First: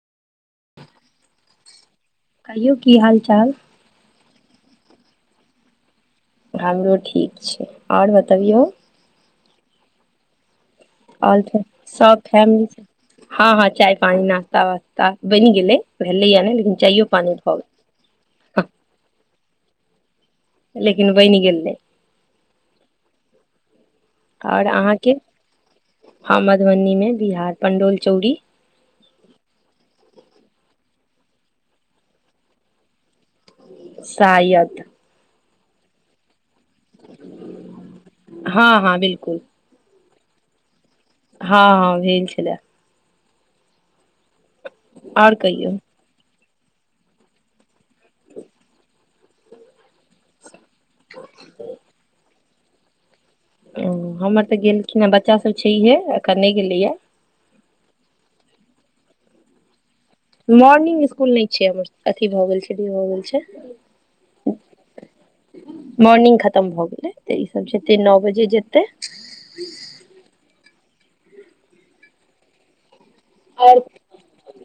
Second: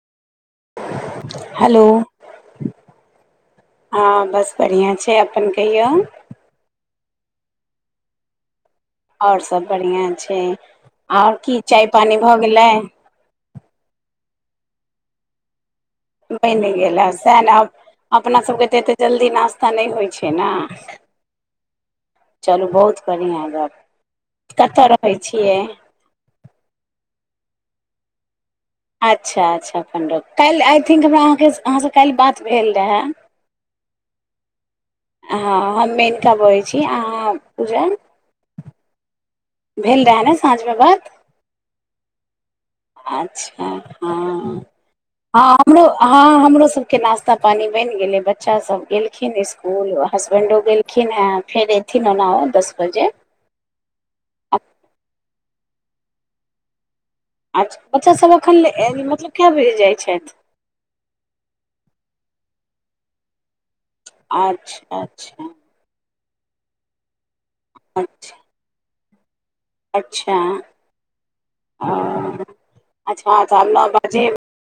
Hello. कहियौ की हाल चाल हँ बस बढ़िआँ छै अपन कहियौ। हमरो ठीक छै, आओर बतबियौ। आओर सब बढ़िआँ छै, आओर की चाय पानी सब भऽ फैमिली गेलै। से हँ हँ चाय पानी नास्ता वास्ता बनि गेलै, भेलैये नै बनि लेकिन चाय गेलै पानी सएह भ ने गेलै। आब अपना सभके तऽ एतेक जल्दी नाश्ता नहि होइ छै ने। लेकिन बनि गेलै चलू बहुत बढ़िआँ गप। आओर कतऽ रहै अहाँके, छियै हम मधुबनीमे बिहार पण्डौल चौरी अच्छा अच्छा पण्डव काल्हि आइ थिंक हमरा अहाँके अहाँसे काल्हि बात भेल रहए शायद हँ हम मेननका बजैत छी अहाँ पूजन हँ हँ बिलकुल भेल रहै ने साँझमे गप। हँ हँ भेल छलै अच्छा हँ आओर हँ कहियौ हमरो हां हां हमरो सब के नाास्ता पानी बैन गेलै बच्चा सब गेलखिन स्कूल, हसबेंडो गेल खिनहे फेर एथिन ओना ओ दस बजे ओ हमर तऽ गेलखिन हे बच्चा सब छैहे अखन नहि गेलैये अच्छा बच्चासभ एखन मतलब कय बजे जाइत छथि मॉर्निंग इसकुल नहि छै हमर अथी भए गेल छै डे भए गेल छै अच्छा अच्छा। मॉर्निंग खतम भऽ गेलै त ई सब जेतै नओ अच्छा बजे जेतै। अच्छा ओ अच्छा तब नओ बजे